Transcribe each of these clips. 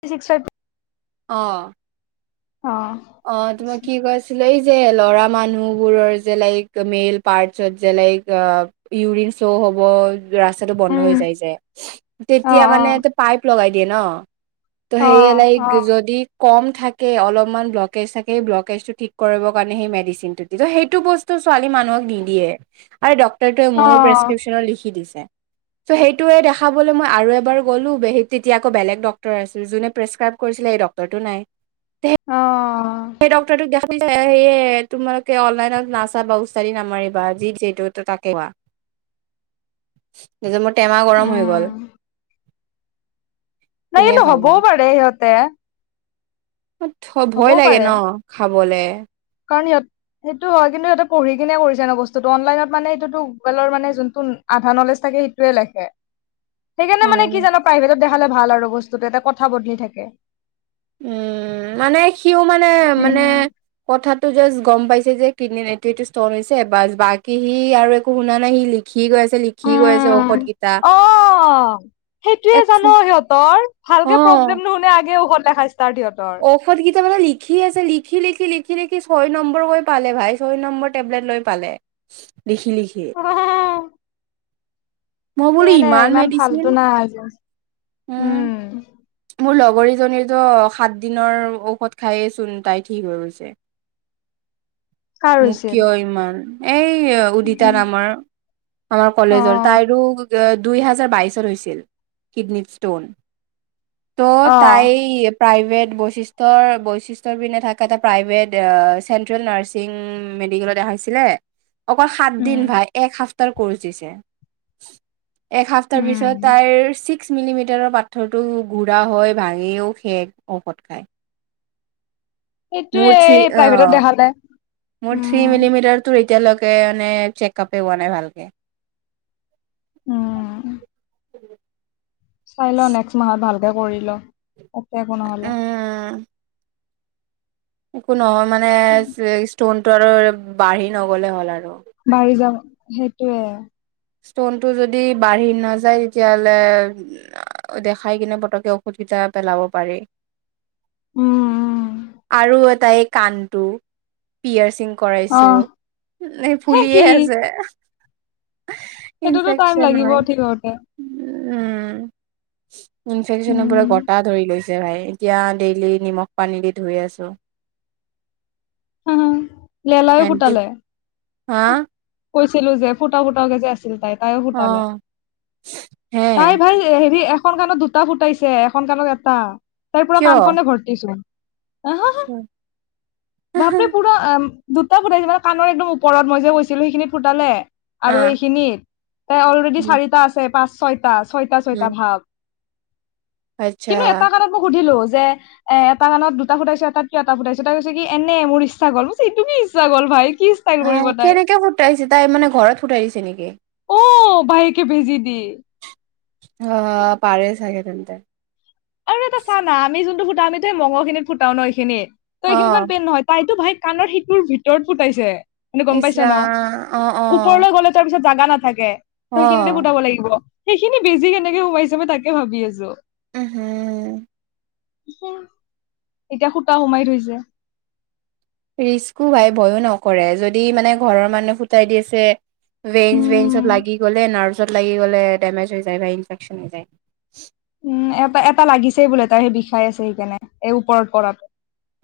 থ six fifty অঁ অঁ তোমাৰ কি কৰিৈছিল এই ল'ৰা মানুহ বিলাক যে যেনে মেইল ৰ্পাট অঁ ক'ব ৰাস্তাটো বন্ধ হৈ উম যাই যে অ তেতিয়া মানে পাইপ লগাই দিয়ে ন ত' অ অ সেয় লাইক অ যদি কম থাকে অলপমান ব্ল কে চাগে ব্লেককেটৰ তো কৰিব কাৰণে সেই মেচিন তো সেইতো বচতো ছোৱালী মানুহক নিদিয়ে। আৰে ডক্টৰে ডক্টৰেটোৱে অ মোৰ প্ৰেছক্ৰিপশ্যনত লিখি দিছে চ' সেইটোৱে দেখাবলৈ মই আৰু এবাৰ গলো বে তেতিয়াকৌ বেলেগ ডক্তৰ আছিল যোনে প্ৰেচক্ৰাইব কৰিছিলে ডক্টৰ টোনাই অঁএয় সেই ডক্টকটো দেখা সেয়ে তোমালোকে অনলাইনত নাচাবা উচাৰি নামাৰিবা যি যিহেতু তাকে কোৱা নিজৰ মোৰ টেমা গৰম হৈ উম গ'ল কোনে নাইাইন হ'বো বডে সতে ভয় লাগে ন খাবলে কাৰণিয়াত সেইটো হয় কিন্তু সিহঁতে পঢি কিনে কৰিছোনো বস্তুটো অনলাইনত মানে এইটোতো গুগেলৰ মানে যোনটো আধা নলেজ থাকে সেইটয়ে লেখে [unintelligible] সেইকাৰণে মানে হয়নে কি জানো প্ৰাইভেটত দেখালে ভাল আৰু বস্তুতটো এটা কথা বদলি থাকে উম মানে সিও মানে মানে উম কথা টো জাষ্ট গম পাইছে যে কিডনিত এইটো এইটো ষ্টন হৈছে বা বাকী সি আৰু একো শুনা নাই সি লিখি লিখি গৈ আছে লিখি গৈ আছে উম। ঔষধ গেইটা। অ সেইটোয়ে জান সিহঁতৰ অ ভালকে প্ৰব্লেম নুশুনে আগে ঔষধ লেখা ষ্টাৰ্ট সিহঁতৰ ঔষধ কেইটা মানে লিখি লিখি আছে লিখি লিখি লিখি লিখি ছয় নম্বৰকৈ পালে ভাই ছয় নম্বৰ টেবলেট লৈ পালে। লিখি লিখি। মই বোলো সেইয় নে ইমান মেডিচিন ভালতো নাই আজি উম। মোৰ লগৰীজনীৰতো সাত দিনৰ ঔষধ খায়েইচোন তাই ঠিক হৈ গৈছে। কাৰ মোক হৈছিল কিয় ইমান এই উদিতা উম, নামৰ আমাৰ অ কলেজৰ, তাইৰো অ দুই হোজাৰ বাইছত হৈছিল কিডনীত ষ্টোন। অ ত' তাই প্ৰাইভেট বৈশিষ্ট্য ৰ বৈশিষ্ট্য পিনে এটা থাকে প্ৰাইভেট অঁ চেন্ট্ৰেল ৰ্নাচ ম মেডিকেলতে দেখাইছিলে অকল হাত উম দিন ভাই এক সাত ক দিছে একসপ্তাহ উম পিছত তাইৰ ছিক্স মিলিমিটাৰৰ পাথৰটো ঘুৰা হয় ভাঙিও সেষ ঔষধ খায়। সেইটোয়ে মোৰ থ্ৰী এই অ প্ৰাইভেটত দেখালে মোৰ থ্ৰী উম মিলিমিটাৰ, তোৰ এতিয়া ম চেক আপে পোৱা নাই ভালকে। উম। [inaudible] চাই ল নেক্সট মাহত ভালকে কৰি ল একে একো নহলে। উম একো নহয় মানে ষ্টনটো আৰু বাঢ়ি নগলে হ'ল আৰু। বাঢ়ি যাব সেইটোয়ে। ষ্টন টো যদি বাঢ়ি নাযায় তেতিয়াহ'লে দেখাই কিনে পতকে ঔষধি জা পেলাব পাৰি। উম উম আৰু এটা এই কাণটো পিয়ৰ সিং অ কৰাইছো সেই কি ফুলিয়ে আছে। সেইটোতো টাইম ইনফেকচন লাগিব হয়! ঠিক হওঁতে উম ইনফেকচন পোৰা উম গটা ধৰি লৈছে। ভাই এতিয়া ডেইলি নিমখ পানী দি ধুই আছো। লেলাইও এনকে ফুটালে হা কৈছিলো যে ফুটা ফুটাওকে যে আছিল তাই। তাইও ফুতালে অ হে তাই ভাই হেৰি এখন কাণত দুটা ফুটাইছে এখন কাণত এটা তাৰৰ পৰা কিয়? কাণখনে ভৰ্তিছোন। আহ হা হা বাপৰে পুৰা আহ দুটা ফুটাইছে মান কাৰ একদম ওপৰত মই যে গৈছিলো সেইখিনিত ফুটালে আৰু আহ এইখিনিত ত অলৰেডি উম চাৰিটা আছে পাঁচ ছয় ছয়তা উম ছয়তা ভাৱ। আচ্ছা কিন্তু এটা কাৰণে মোক সুধিলো যে এ এটা কানত দুটা ফুটাইছ এটাত কিয় এটা ফুটাইছ? তাই কৈছে কি এনে মোৰ ইচ্ছা গ'ল। সেইটোকি ইচ্ছা গ'ল ভাইক। হ কেনেকে ফুটাইছে তাই মানে ঘৰত ফুটাই দিছে নেকি? বাইকে বেজি দি। অ পাৰে চাগে তেন্তে। আৰু এটা চানা আমি যোনটো ফুটা আমিতো মগল খিনিত ফুটাও ন এইখিনি। তই অ এইখিনিখন পেন নহয় তাইতো ভাই কাণৰ শিটোৰ ভিতৰত পুটাইছে। মানে গম ইচ পাইছ ন ৰাম অ অ ওপৰলৈ গ'লে তাৰপিছত জাগা নাথাকে অ ত সেইখিনিতে পুটাব লাগিব সেইখিনি বেজি কেনেকে সোমাইছে তাকে ভাবি আছো। উ হম। এতিয়া সূতা সোমাই থৈছে। ৰিস্কো ভাই ভয়ো নকৰে যদি মানে ঘৰৰ মানুহে ফুটাই দি আছে। উম ননব লাগি গলে নাৰ্ভত লাগি গলে ডমেজ হৈ যায় বা ইনফেকচন হৈ যায় উম এটা এটা লাগিছেই বোলে তাই সেই বিষাই আছে সেইকাৰণে এই ওপৰত পৰাত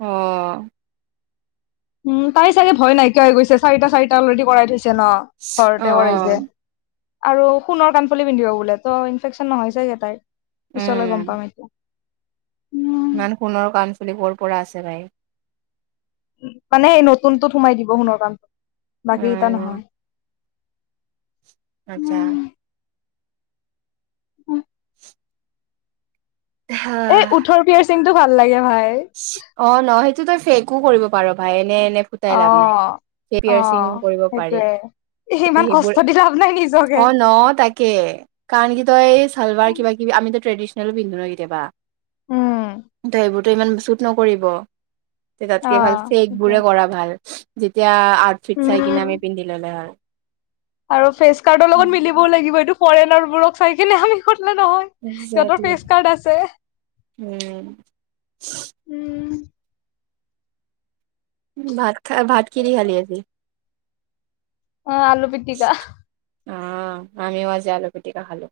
আহ উম তাই চাগে ভয় নাইকিয়া হৈ গৈছে চাৰিটা চাৰিটা অলৰেডি কৰাই থৈছে ন অ', ঘৰতে কৰিছে অ'। আৰু সোণৰ কাণফুলি পিন্ধিব বোলে ত' ইনফেকচন নহয়ছেগে তাইৰ পিছলৈ গম উম, পাম এতিয়া উম ইমান সোণৰ কাণফুলি ক'ৰ পৰা আছে বাই মানে স নতুনতটোত সোমাই দিব সোণৰ কণ বাকী এটা উম, নহয়। আচ্ছা উম। এ উঠৰ পিয়াৰ চিংটো ভাল লাগে। ভাই অ ন সেইটো তই ফেকো কৰিব পাৰ ভাই এনে এনে ফুটাই অ লাভ নাই অ সেইয়িং কৰিব পাৰি সেইটোয়ে সিমান সেইবোৰ কষ্ট দি লাভ নাই নিজকে অ ন তাকে কাৰণ কি তই চালভাৰ কিবা কিবি আমিতো ট্ৰেডিচনেলো পিন্ধো নয় কেতিয়াবা উম ত সেইবোৰতো ইমান শুট নকৰিব তে অ তাতকে ভাল ফেক সেইটোৱে বোৰে কৰা ভাল যেতিয়া আউটফিট চাই কিনে উম আমি পিন্ধি ললে হল আৰু ফেচ কাৰ্ডৰ লগত মিলিবও লাগিব এইটো ফৰেনাৰবোৰক চাই কিনে আমি নহয় সিহঁতৰ একজেক্টলি। পেচ কাৰ্ড আছে উম উম। ভাত খা ভাত কি খালি আজি অ আলু পিটিকা অ আমিও আজি আলু পিটিকা খালোঁ।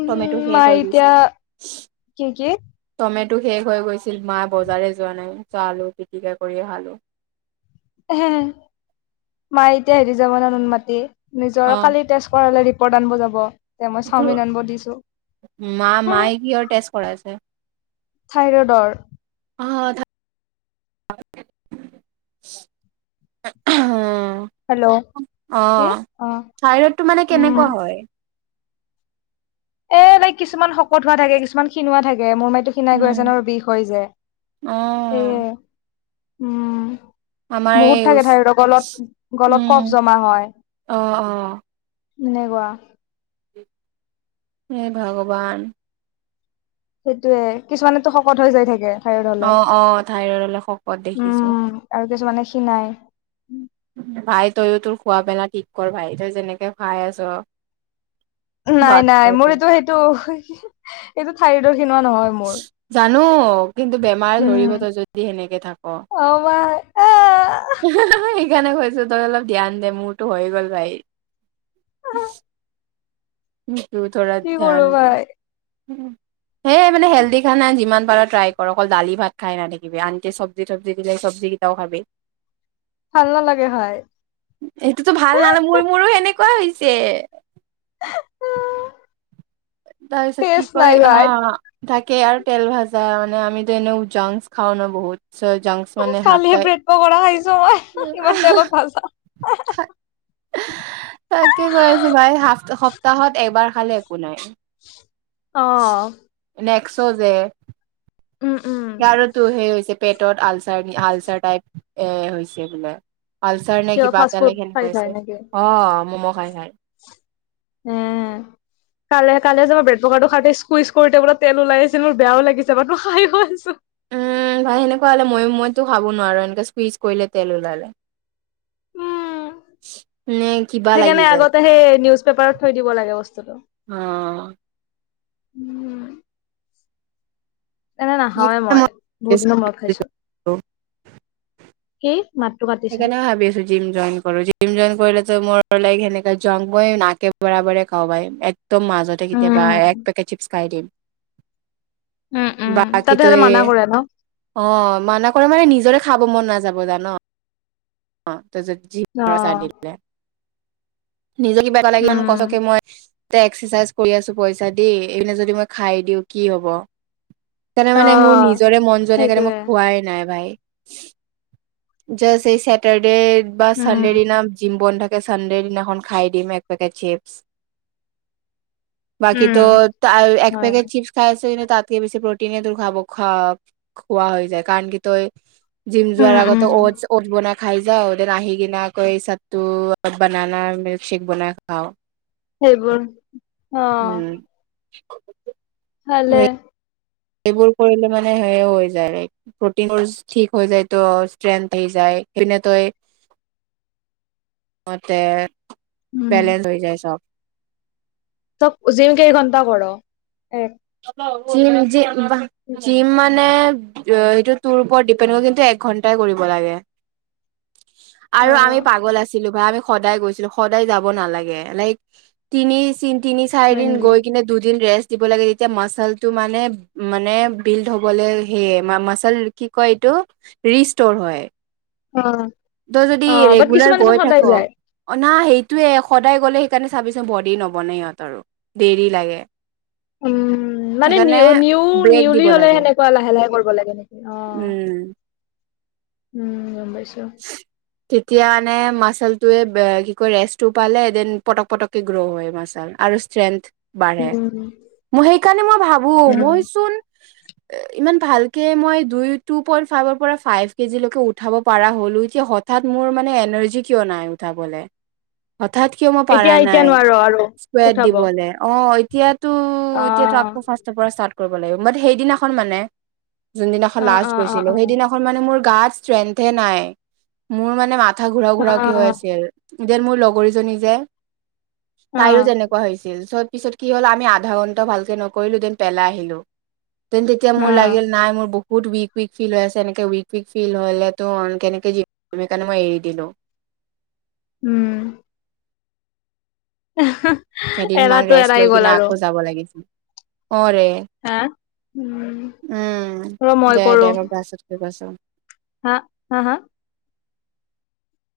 উম টমেটো শেষ মায়ে হৈ গৈছে এতিয়া কি টমে টো শেষ হৈ গৈছিল মায় বজাৰে যোৱা নাই চালো পিটিকা কৰি খালো হে মায়ে এতিয়া হেৰি যাব ন নুন মাতি নিজৰ অ কালি তেজ কৰালে দি প্ৰদান বজাব এয়া মই তোৰ চাওমিন আনব দিছো। মা মায়ে কিহৰ টেষ্ট কৰাইছে? থাইৰইডৰ অ অ কি অ শাইৰতটো মানে উম কেনেকুৱা হয়। এ লাইক কিছুমান শকত হোৱা থাকে কিছুমান ক্ষীণৱা থাকে মোৰ মানে সটো খিনাই গৈ উম আছে ন বিষ হৈ যায় অ সেইয়ে উম। আমাৰ বহুত এই থাকে উচ ধাই গলত গলত উম কফ জমা হয়। অ অ এনেকুৱা হ ভগৱান সেইটোয়ে কিছুমানেতো শকত হৈ যায় থাকে। হলে অ অ থাইৰইড হলে শকত দেখিছো উম আৰু কিছুমানে সিনাই ভাই তইও তোৰ খোৱা পেলা ঠিক কৰ ভাই তই যেনেকে খাই আছ নাই বাদ নাই মোৰ এইটো সেইটো এইটো ঠাই ৰ জানো কিন্তু বেমাৰ উম ধৰিবতো যদি সেনেকে থাক হা অ ভাই আহ হা সেইকাৰণেছো তই অলপ ধ্যান দে মোৰতো হৈ গ'ল ভাৰি সেইটো ধৰা কি ধ্যান কৰো দিয় ভাই সেই মানে হেল্ডি খানা যিমান ট্ৰাই কৰ অকল দালি ভাত খাই নাথাকিবি আনকি চব্জি তব্জি দিলে চব্জি কেইটাও খাবে ভাল নালাগে ভাই সেইটোতো ভাল নালে মোৰ মোৰো সেনেকুৱা হৈছে তাৰিছত কি টেষ্ট কয় নাই ভাই হা তাকেই আৰু তেল ভাজা মানে আমিতো এনে উজাং খাওঁ ন বহুত চ জংক মানে কালিহে হাতটাই ব্ৰেড পকৰা খাইছো মই হা ইমান তেলত ভাজা হা‌ তাকে কৈ আছো ভাই সপ্তাহত এবাৰ খালে একো নাই। অ নেক্স যে উম উম হেয়াৰো টো সেই হৈছে পেটত আলচাৰ আলচাৰ টাইপ এ হৈছে বোলে। আলচাৰ নে কিয় কিবা ফাষ্ট ফুড এটালে খাইছা সেনেকুৱাইছে নেকি অ মম' খাই খাই। উম। কালে কালে যাবা ব্ৰেড পকাৰটো খাতে চুইচ কৰি বোলে তেল উলাইচে নহয় মোৰ বেয়াও লাগিছে মো খাই আছো। উম ভাই সেনেকুৱা হ'লে মই মইতো খাব নোৱাৰো এনেকে চুইজ কৰিলে তেল ওলালে। [inaudible] কিবা লাগি সেইকাৰণে যায় আগতে সেই নিউজ পেপাৰত থৈ দিব লাগে বস্তুটো। অ উম এনে নখাওঁৱে মই বহুত দিনৰ মূৰত খাইছো। অ কি মাতটো কাটিছে সেইকাৰণে ভাবি আছো জিম জইন কৰো জিম জইম কৰিলে ত মোৰ লক সেনেকা জংই নাকে বৰাবৰে খওঁ বাই তোৰ মাজতে কেতিয়াবা উম এক পেকেট চিপছ খাই দিম। উম উম তাতে বাকীতো হ'লে এ মানা কৰে ন অ মানা কৰে মানে নিজৰে খাব মন নাযাব জান, অ অ তাৰছত [unintelligible] নিজে কিবা এটা লাগিলে ইমান কছকে উম মই এ এক্সাৰচাইজ কৰি আছো পইচা দি এইপিনে যদি মই খাই দিওঁ কি হব। সেইকাৰণে অ মানে মোৰ নিজৰে মন যোৱা নাই সেইকাৰণে মই সেইটোৱে খোৱাই নাই ভাই। য এই চেটাৰ্ডে বা উম চানডে দিনা জিম বন্ধ থাকে চানডে দিনাখন খাই দিম এক পেকেট চিপছ। বাকী ত উম এক হয় পেকেট চিপছ খাই আছে ন। তাতকে বেছি প্ৰটিনে তোৰ খাব খ খোৱা হৈ যায় কাৰণ কি তই জিম যোৱাৰ উম আগত উম ঠ বনাই খাই যাও দেন আহি কিনা আকৌ এই চাদটো বনানা মিল্কশ্বেক বনাই খাও। সেইবোৰ অ! উম [unintelligible] ভালে। সেইবোৰ কৰিলে মানে সেই হৈ যায় ল প্ৰটিনোৰ ঠিক হৈ যায় তো ষ্ট্ৰেং যায় বিনে তই মতে উম বেলেন্ঞ্চ হৈ যায় চব। ত জিম কেই ঘণ্টা কৰ? এক জিম জিম জিম মানে সেইটো তোৰ ওপৰত ডিপেণ্ড কৰে, কিন্তু এক ঘন্টাই কৰিব লাগে। অ আৰু আমি পাগল আছিলো বা আমি সদায় গৈছিলো সদায় যাব নালাগে লাইক তিনি তিনি চাৰি হয় দিন নেকি গৈ কিনে দুদিন ৰেষ্ট দিব লাগে। এতিয়া মচলটো মানে মানে বিল্ড হবলৈ সেয়ে মাচল কি কয় এইটো ৰিষ্টৰ হয় অ তই যদি অ বাট ৰেগুলাৰ কিছুমানেচোন গৈ থাক। সদায় যায় না সেইটোৱে সদায় গ'লে সেইকাৰণে চাবিচোন বডি নবনে সিহঁতৰো আৰু দেৰি লাগে। উম। মানে নি সেইকাৰণে নিউ ব্ৰেক দিব নিউলি হলে লাগে সেনেকুৱা লাহে লাহে কৰিব লাগে নেকি অ। উম উম গম পাইছো। তেতিয়া মানে মাচালটয়ে কি কয় ৰেষ্টটো পালে দেন পটক পটককে গ্ৰ' হয় মাচাল। আৰু ষ্ট্ৰেংথ বাঢ়ে উম মই সেইকাৰণে মই ভাবো উম মই চোন ইমান ভালকে মই দুই টু পইন্ ফাইৰ পৰা ফাইভ কেজি লৈকে উঠাব। পাৰা হলোঁ এতিয়া হঠাৎ মোৰ মানে এনাৰ্জি কিয় নাই উঠাবলে। হঠাৎ কিয় মই পাৰা এতিয়া এতিয়া নাই নোৱাৰো আৰু স্কোৱাড উঠাব দিবলৈ অ এতিয়া ত অ এতিয়াতো আকৌ ফাৰ্ষ্টৰ পৰা ষ্টাৰ্ট কৰিব লাগিব বাত সেইদিনাখন মানে যোনদিনাখন অ লাষ্ট অ অ গৈছিলো অ সেইদিনাখন মানে মোৰ গাত ষ্ট্ৰেন্থহে নাই। মোৰ মানে মাত কথা ঘূৰাও অ ঘুৰাও কি হৈ আছিল, যেন মোৰ লগৰীজনী যে অ তাইৰো তেনেকোৱা হৈছিল চব পিছত কি হ'ল আমি আধা ঘণ্টা ভালকৈ নকৰিলোঁ দেন পেলাই আহিলোঁ তেতিয়া অ মোৰ লাগিল নাই মোৰ বহুত উইক উইক ফিল হৈ আছে এনেকে উইক উইক ফিল হলে ত কেনেকে জিম সেইকাৰণে মই এৰি দিলো উম আহ কেইদিনমান ৰেষ্ট লৈ কিনে আকৌ যাব লাগিছিল অ ৰে হা উম উম ৰ মই দে কৰো দে মই পাছতকে কৈছো হা হা হা